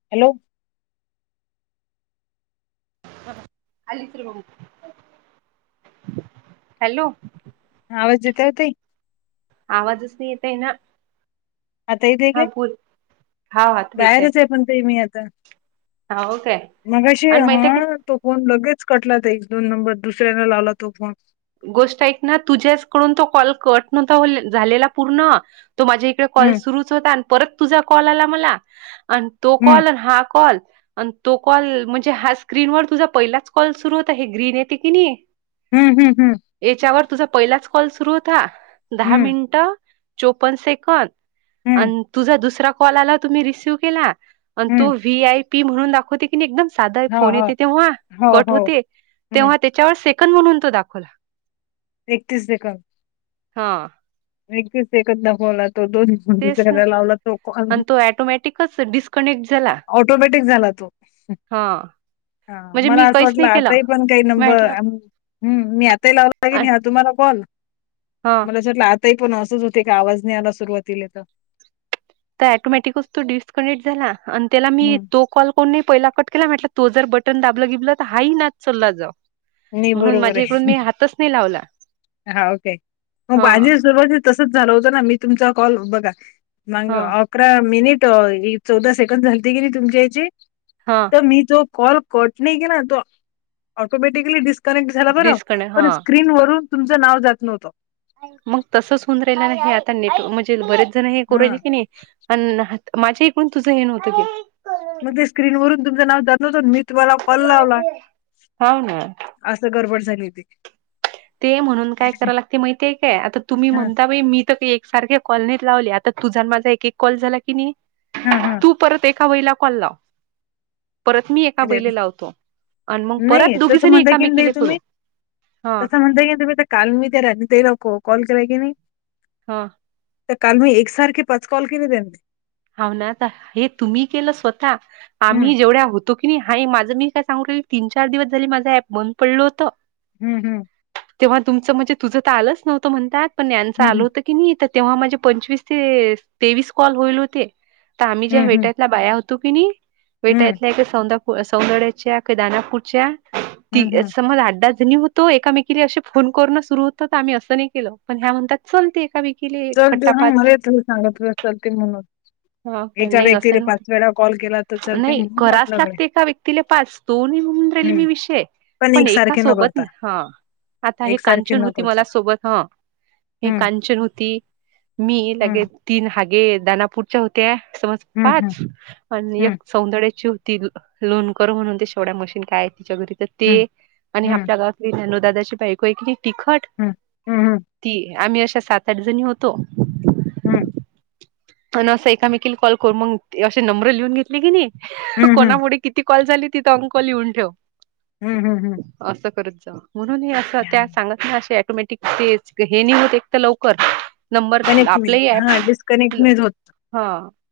Hello, hello, हा आवाज येतोय ताई. आवाजच नाही येत आहे ना. आता इ ते आहे हा का बोल हा आता येतय बाहेरच आहे पण ते मी आता. हो काय मगाशी आणि माहित आहे का हा. तो फोन लगेच कटला ताई दोन नंबर दुसऱ्याने लावला तो फोन. गोष्ट ऐक ना तुझ्याचकडून तो कॉल कट नव्हता झालेला पूर्ण. तो माझ्या इकडे कॉल हम्म सुरूच होता आणि परत तुझा कॉल आला मला. आणि तो हम्म कॉल आणि हा कॉल. आणि तो कॉल म्हणजे हा स्क्रीनवर तुझा पहिलाच कॉल सुरू होता हे ग्रीन येते की नाही. हम्म हम्म हम्म. याच्यावर तुझा पहिलाच कॉल सुरू होता दहा हम्म मिनिट चोपन सेकंद. अ हम्म तुझा दुसरा कॉल आला तुम् रिसीव केला आणि हम्म तो वही आय''--'' ती म्हणून दाखवते की एकदम साध हा फोन हा येते तेव्हा हो कट हो होते हम्म तेव्हा ते. त्याच्यावर सेकंदड म्हणून तो दाखवला. एकतीस सेकंद. हा, एकतीस सेकंद दाखवला तो [unintelligible] दिवस एक न तेच होला तो दोनव एख लावला तो कस डिस्क. कनेक्ट झाला. ऑटोमॅटिक झाला तो. हा, हा म्हणजे मला मी असं काहीच वाटलं, नाही केलं आताही पण काही नंबर. म्हटलं हम्, मी आताही लावला की अ- कनी तुम्हाला कॉल, हा मला वाटलं अस पण असंच होते का, आवाज नाही आला सुरुवातली तर. तर आटोमॅटिक तो डिस्कनेक्ट झाला, त्याला मी हम्म तो कॉल. को नाही पहिला कट केला म्हटलं, तो जर बटन दाबलं गेबलं तर हा ही नाच चलला जाऊ. नाही म्हणून बरोबर माझ्या आहे इकडून मी हातच नाही लावला. हा ओके, मग हा माझी सुरवाती तसच झालं होतं ना मी, तुमचा कॉल बघा मग हा अकरा मिनिट अ चौदा सेकंड झालते की नाही तुमच्या याची. हा. मी तो कॉल कट नाही केला, आटोमॅटली दिस डिस कनेक्ट झाला बरं, डिस्कनेक्ट हा पण स्क्रीन वरून तुमचं नाव जात नव्हतं. मग तसच होऊन राहिला नाही, हे आता नेट म्हणजे बरेच जण हे कर हा की नाही. पण अ माझ्या इकडून तुझं हे नव्हतं की. मग ते स्क्रीन वरून तुमचं नाव जातच, मी तुम्हाला कॉल लावला. हाव ना असं गडबड झाली होती. ते म्हणून काय कराय लागते माहिती काय, आता तुम्ही हा म्हणता बाई, मी तर एकसारखे कॉल, लावले आता तुझा माझा एक-एक कॉल झाला की नाही. हम्म-हम्म तू परत एका बाईला कॉल लाव. परत मी एका बाई लावतो, आणि मग परत नाही दोघी तसं जनी म्हणता की नाही एकामेकीले करू. तुम्ही हा तसं म्हणताय की तुम्ही तर, काल मी तर रानि ताई का कॉल-कॉल केला की नाही. हा. तर काल मी एक सारख पाच कॉल केलं यांनी. हव ना आता, हे तुम्ही केलं स्वतः हम्म आम्ही जेवढ्या होत तो की हाय, माझं मी काय सांग तीन, चार दिवस झाल, माझा ऍप बंद पडलं होतं. हम्-हम्. तेव्हा तुमचं म्हणजे तुझं तर आलंच नव्हतं म्हणतात, पण यांच हं, आलं हं. होतं. की नाही, तेव्हा माझे पंचवीस ते तेवीस कॉल होईल होते. तर आम्ही ज्या हं, हं. वेट्यातला बाया होतो की नाही, हं. वेटायतल्या एक सौंदा सौंदड्याच्या का दानापूरच्या हं, ती हं. समज आठ दहा होतो एकामेकी फोन कर सुरू होत, आम्ही असं नाही केलं, पण ह्या म्हणतात चल ते एकाे चलते हा मले त सांगा तुझला चलते म्हणून. एका नाही असं व्यक्तीने पाच नव्हतं वेळा कॉल केला तर चलते म्हणून वाटलं कडे तिले पाच, दोन्ही होऊन राहिले मी विषय, पण एका सोबत न हा. आता हे एकसारखे कांचन न होती, करता. मला सोबत ह, हे हं, कांचन होती. मी हं. लगेज तीन हा गे, दानापूरच्या होत्या येताना समाज हं, हं. पाच. पण हं, एक सौंदड्याची होती लोण कर म्हणून, ते शेवढ्या मशीन काय आहे तिच्या घरी तर हं. ते आणि हं, आपल्या गावातली ज्ञानू दादाची बायको आहे की नाही तिखट. हम्, हम्-हम. ती, आम्ही अशा सात, आठ जणी होतो. हम्म. अ असं एकामेकीला कॉल करू मग, असे नंबर लिहून घेतले की नाही, हं, हं. कोणामुळे किती कॉल झाली तिथं अंक लिहून ठेव. हम्, हम्म-हम्म. असं करत जा, म्हणून हे असं त्या सांगत हा असे ऑटोमॅटिक तेच हे नाहीय ते एक तर लवकर. नंबर कनेक्ट नाही आपलंही ऍप हां, डिस्कनेक्ट आपलं नाही होत. हा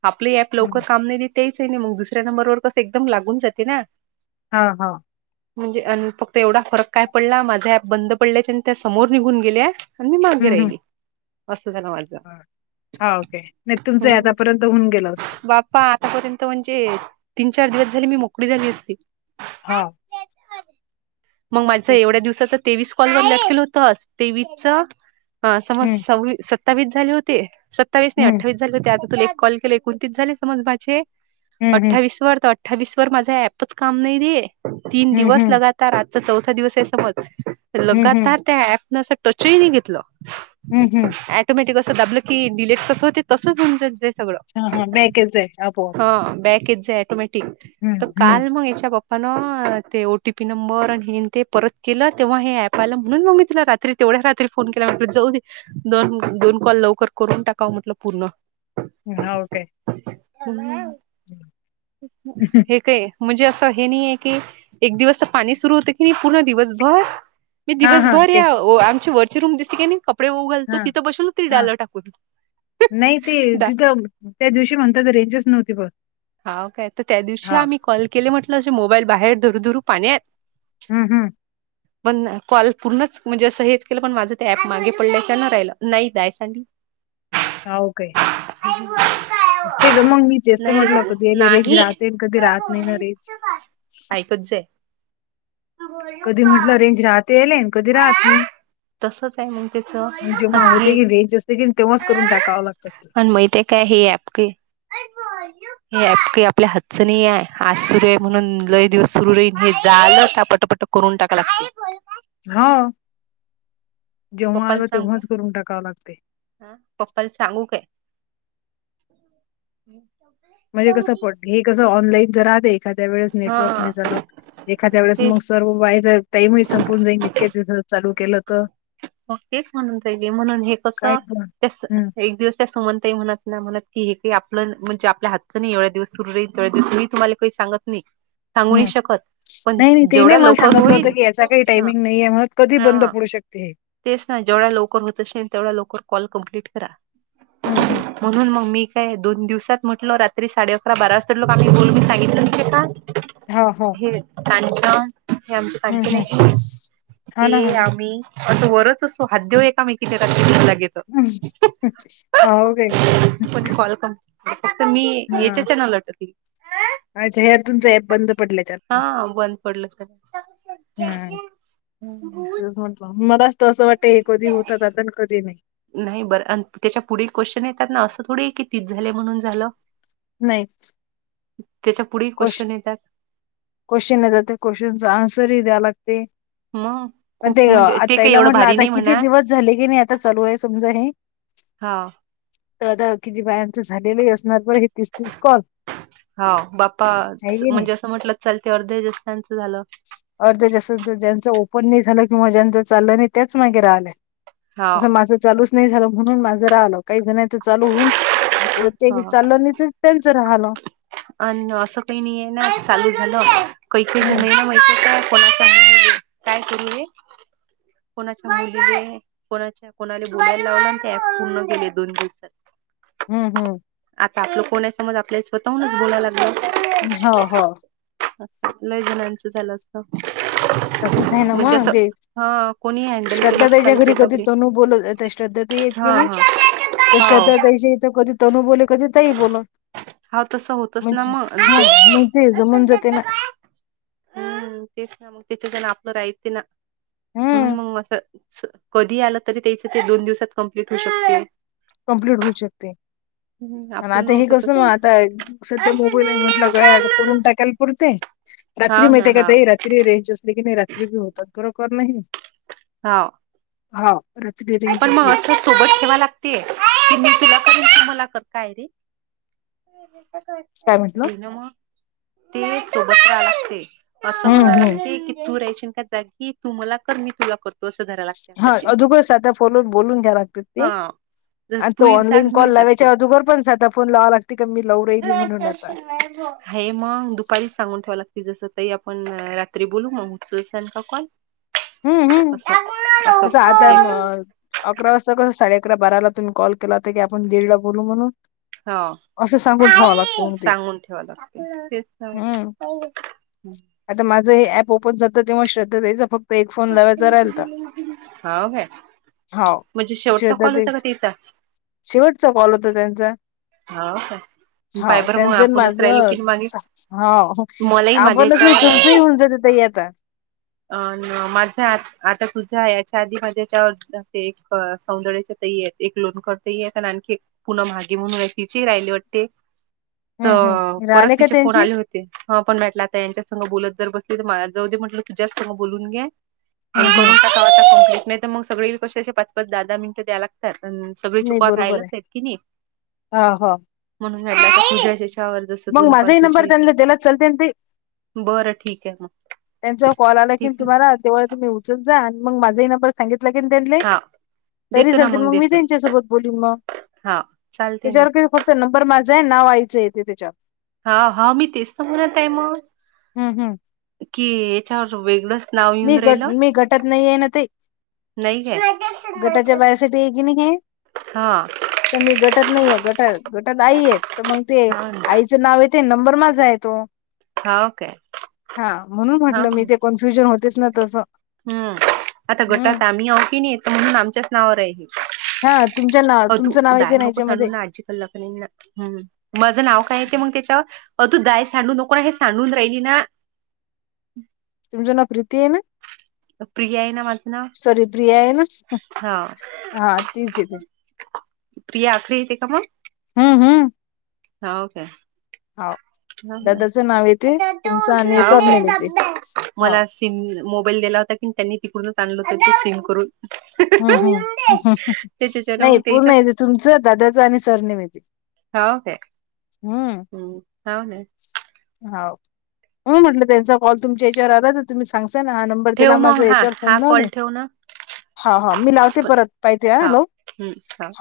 आपलं ऍप लवकर हं. काम नाही देत. तेच आहे नाही मग दुसऱ्या नंबरवर कस एकदम लागून जाते ना. हा हा म्हणजे अ फक्त एवढा फरक काय पडला माझा ॲप बंद पडल्याचे आणि त्या समोर निघून गेल्या. आणि मी मागे राहिली अस्स झाल माझ. हाव काय नाही तुमचं आतापर्यंत होऊन गेल असत. बाप्पा आतापर्यंत म्हणजे तीन चार दिवस झाले मी मोकळी झाली असती. हा. मग माझ एवढ्या दिवसाचच तेवीस कॉल [unintelligible] होतस तेवीस च अ समज हं, सव सव्वीस सत्त सत्तावीस झाले होते सत्तावीस नाही हं. अठ्ठावीस झाले होते आता तुला एक कॉल केले एकोणतीस झाले समज माझे. हं, हं. अठ्ठावीस वर तर अठ्ठावीस वर माझा ऍपच काम नाही दे तीन हं, दिवस हं. लगा तर आजचा चौथा दिवस आहे समज. हं, हं. लगातार त्या ऍप न असं टच ही नाही घेतलं. हम् हम्म. ऑटोमॅटिक असं दाबलं की डिलीट कस होते तसच होऊ जायंय सगळं. हा हा बॅकेत जाय आपोआप. हा बॅकेच जाय ऑटोमॅटिक हं, तर हं. काल म ह्याच्या बाब ह ना अ ते ओ टी पी नंबर आणि हेअन् ते परत केलं तेव्हा हे ऍप आलं म्हणून मग मी तुला रात्री तेवढ्या रात्री फोन केला म्हणलं जाऊ दे दोन - दोन कॉल लवकर करून टाकावं म्हटलं. पूर्ण. हा ओके. हे काय ये? म्हणजे असं हे नाही आहे की एक दिवस तर पाणी सुरू होत की नाही पूर्ण दिवसभर. मी दिवसभर ते या वो आमची वरची रूम दिसते की नाही कपडे वाळ घालतो हां, तिथं बसल हो हां. त टाकून नाही ते डा तिथं त्या दिवशी म्हणतात रेंजच नव्हती पह हाव काय तर त्या दिवशी हा. आम्ही कॉल केले म्हटलं असे मोबाईल बाहेर धरु धरू पाण्यात. हम्म हम्म. पण कॉल पूर्णच म्हणजे असं हेच केलं पण माझं ते ऍप मागे पडल्याच्या ना राहिलं. नाही दय सांग हा ओके. आई बोल असते ग मग मी तेस्त म्हटलं कधीले रेंज नाही. राते कधी राहत नाही ना रेज कच्च आहे. कधी म्हटलं रेंज राहते येले कधी राहत नाही. तसच आहे मग त्याच मग जेव्हा होते कि रेंज असते कि तेव्हाच करून हे टाकाव लागतात ते. आणि माहित आहे काय ही ॲप घे. [inaudible] हे ॲप काही आपल्या हातचं नाही आहे आज सुरू आहे म्हणून लय दिवस सुरू राहील हे झालं का पटापटा करून टाका लागतेय. हाव जेव्हा पप्पाला आलं सांगू काय तेव्हाच करून टाकावं लागतय. हा पप्पाला सांगू काय? म्हणजे कसं प हे कसं ऑनलाईन जरा आता एखाद्या वेळेस नेटवर्क नाही हा झालं एखाद्या वेळेस मग तेच सर्व वाया जाईल. टाईम संपून जाईन इतक्याच दिवसात चालू केलं तर. मग तेच म्हणून राहिली म्हणून हे काय कसं पण हम्म तसं एक दिवस त्या सुमन ताईना पण कळेल म्हणत की हे काही आपलं म्हणजे आपल्या हातचं नाही एवढ्या दिवस सुरू राहील तेवढ्या दिवस मी तुम्हाले काही सांगत नाही [inaudible] सांगू नाही शकत पण नाही नाही ते जेवढ्या नाही मला लवकर सांगितलं होत होईल की याचा काही हा टायमिंग नाहीे म्हणून कधीही हा बंद पडू शकते हे तेच ना जेवढ्या लवकर होत असेल तेवढ्या लवकर कॉल कम्प्लीट करा हम्म हम्म म्हणून मग मी काय दोन दिवसात म्हटलं रात्री साडे अकरा बारा वाजता का आम्ही बोल मी सांगितलं होत का? हा हा हे कांचन हे आमचे कांचन आहे हं. की नाही हो ना, हो ते ना. आम्ही असं वरच असो हादव एकामेकीच्याकडे लागेल [unintelligible] आगय [unintelligible] मग तुम्ही [unintelligible] अच्छाज हर तुमचं ऍप बंद पडल्याच्या आत हा बंद पडलं सगळं हम्म, तेच म्हटलं. मलाच असं वाटतय, हे कधी होता आता कधी नाही. नाही, बरं अ, आणि त्याच्या पुढे क्वेश्चन येतात ना, असं थोडे की तीस झाले म्हणून झालं. नाहीच. त्याच्या पुढील क्वेश्चन येतात. क्वेशन येतात, त्या क्वेशनचा अन्सर ही द्याय लागतय. मग पण ते खूप म्हणजे आता, ते काही ताईला एवढं म्हटलं भारी आता नाही किती म्हणा. दिवस झाले की नाही आता चालू आहे समजा हे हा. दादा, किती बायांचं झालेलं असणार बर हे तीस- तीस कॉल हा, बाप्पा आहे की नाही म्हणजे असं म्हंटलं चालते वाटत, जस यांचं झालं. अर्ध्या जास्त, ज्यांचं ओपन नाही झालं किंवा ज्यांच चाललं नाही तेच मागे राहिलंय. हाव. असं माझं चालूच नाही झालं, म्हणून माझं राहिलं काही जाणच चालू होऊन उलट ते हा विचारलं नाही तर, त्यांच राहल. अन, असं काही नाही आहे ना, चालू झालं काहीक हम्म नाही ना माहिती काय कोणा संग बोलू? काय करू रे? कोणाच्या मुली रे? कोणाच्या, कोणाला बोलायला लावला ना त्या अँप पूर्ण केले दोन दिवसात. हम, हम. आता आपलं कोण आहे समज, आपल्या स्वतःहूनच बोलायला लागल्यात. हो हो आत, लईजणांचं झालं असत. तसंच आहे ना म्हणजे मग असं, ते हा कोणी हॅण्डल केलं श्रद्धा ताईच्या घरी चालते का कधी बरे. तनू हा, हा. त्या हाव. श्रदा ताई इथ कधी तनू बोले कधी तई बोलत. हा तसं होतच ना म्हणजे, मग आणि हम्म म्हणजे ते ज म्हणजे ते ना हम्म, तेच ना मग त्याच्या जण आपलं राहित ना, म्हणून हम्म मग असं अस, कधी आलं तरी त्येच ते दोन दिवसात कंप्लीट होऊ शकतय. कंप्लीट होऊ शकतय, हम्म आणि आपलं आता हे नव्हतं कस ना, तसं. आता सध्या मोबाईल आहे म्हणे सगळ उकरून टाकालं पुटतंय, रात्री हाव ना माहितय का हाव ते रा त्री, रेंज असले की नाही रात्री बी होतात खरोखर नाही. हा. हा रात्री बी. पण मग असं सोबत ठेवाय लागतेय, की मी तुला कर, तू मला कर. काय रे. काय म्हटलं देना म. ते सोबत ऱ्हा लागते असं हम्म म्हणा हम्म लागते की तू रायशीन का त्या की तु मला कर मी तुला कर हा अधूगच साध्या फोलवर बोलून घ्या लागत. ते हा. जस आणि तो तूही जाग ऑनलाईन मीही कॉल लावायच्या जागतो. अधूगर पण सदा फोन लावा ला ते का मी लावू राहिली म्हणून आता. हे मग दुपारीच सांगून ठेवा लागते जसं ताई आपण रात्री बोलू मग त्यांचा कॉल [inaudible] टोम्या जसं आता ओकल. म- अकरा वाजता कसं साडे अकरा बाराला तुम्ही कॉल केला होता की आपण दीड ला बोलू म्हणून. हो. अस सांगून आई ठेवावं आपल, लागतं मग ते सांगून ठेवाय लागते तेच तर. हम्म आता माझं हे ऍप ओपन झालत तेव्हा श्रद्ध ताईचा फक्त एक फोन लावायचा राहिलता. हाव काय हाव. म्हणजे शेवटचा श्रद्धा कॉल ताई होता का तिचा? शेवटचा कॉल होता त्यांचा. हाव का. पाय हाव बर मग त्यांचं अन् आपणच राहिलो माझं की मागे सा हाव मलाही आपणच माझ्याच्या नाही तुमचंही होऊन जाते ताई आता अ माझं आ- आता तुझा याच्या आधी माझ्यावर एक सौंदर्याचे ताई ए एक लोन करते आणखी एक पुनम महागे म्हणून आय तिचे ही राहिले वाटते. त हं, हं. परत राहिले का तिचे फोन त्यांचे? आले हो हा पण भेटलं आता यांच्या संग बोलत जर बसली तर माय जाऊदे म्हटलं तुझ्याच संग बोलून घे. आणि हं, हं. करून टका आता कम्प्लीट नाय त मग सगळे कसे असे पाच पाच दहा दहा मिनट द्या लागत्यात. सगळी नाही छुपा [inaudible] बरोबर आहे. हां, हां. म्हणून मेसेज मग माजाई नंबर त्यांनला दिला त चालतय ना ताई. बरं ठीक ए मग. त्यांचा कॉल आला की ठीक आहे तुम्हाला तेव्हा तुम्ही उचत जा आणि मग माझाही नंबर सांगितलं की त्यांले हा तरी देतो ना चालते मग मी देतो त्यांच्यासोबत बोललीन म. हा चालते ना त्याच्यावर फक्त नंबर माझा आय नाव आयचंय येते त्याच्यावर. हा हा मी तेच तर म्हणत हाय म हं, हं. की याच्यावर वेगळंच नाव मी येऊन गट राहिलं. मी गटत नाईये ना ते. नाही काय गटाच्या बायासाठी ए की एकीने की हा त मी गटत नाहीये गट गटात आई येत तर मग ते हा ना. आई च नाव येते नंबर माझा येतो. हा काय हा म्हणून हा म्हटलं मी ते कन्फ्युजन हो हम्म आता हम्म गटात आम्ही आव की नाई आता म्हणून आमच्याच नावावर आय हे. हा तुमच्या नाव अ तू तुमचं नाव डाळ येते ना नको सांडू याच्यामध्ये ना आजी हम् माझं नाव काय येते मग त्याच्याव? अ तू दाय सांडू नको ना हे सांडून राहिली ना. तुमचं नाव प्रीती आय ना प्रिया आहे ना माझं नाव सॉरी प्रिया आय ना? हा हा तीज येतंय. प्रिया आख्री येते का मग? हम्म हम्. हाव काय? हा ना, दादाचं नाव येते आता तू तुमचं आणि सरनेम येते उचलून हो दे सिम मोबाईल दिला होता कि त्यांनी तिकडूनच आणलं होत ते सिम करून. हम् उचलून हम दे. त्याच्याच्यान नाही मग पूर्ण त्याच्यात आहेेते तुमचं, दादाचं आणि सरनेम येते. हो काय? हो ना. हाव, हो म्हटलं त्यांचा कॉल तुमच्या याच्यावर आला तर तुम्ही सांगता ना हा नंबर त्याला माझा याच्यावर फोन लावले. होऊ ना. हा हा मी लावते परत, पाहितीे हाव लाऊन. हम्म, ह.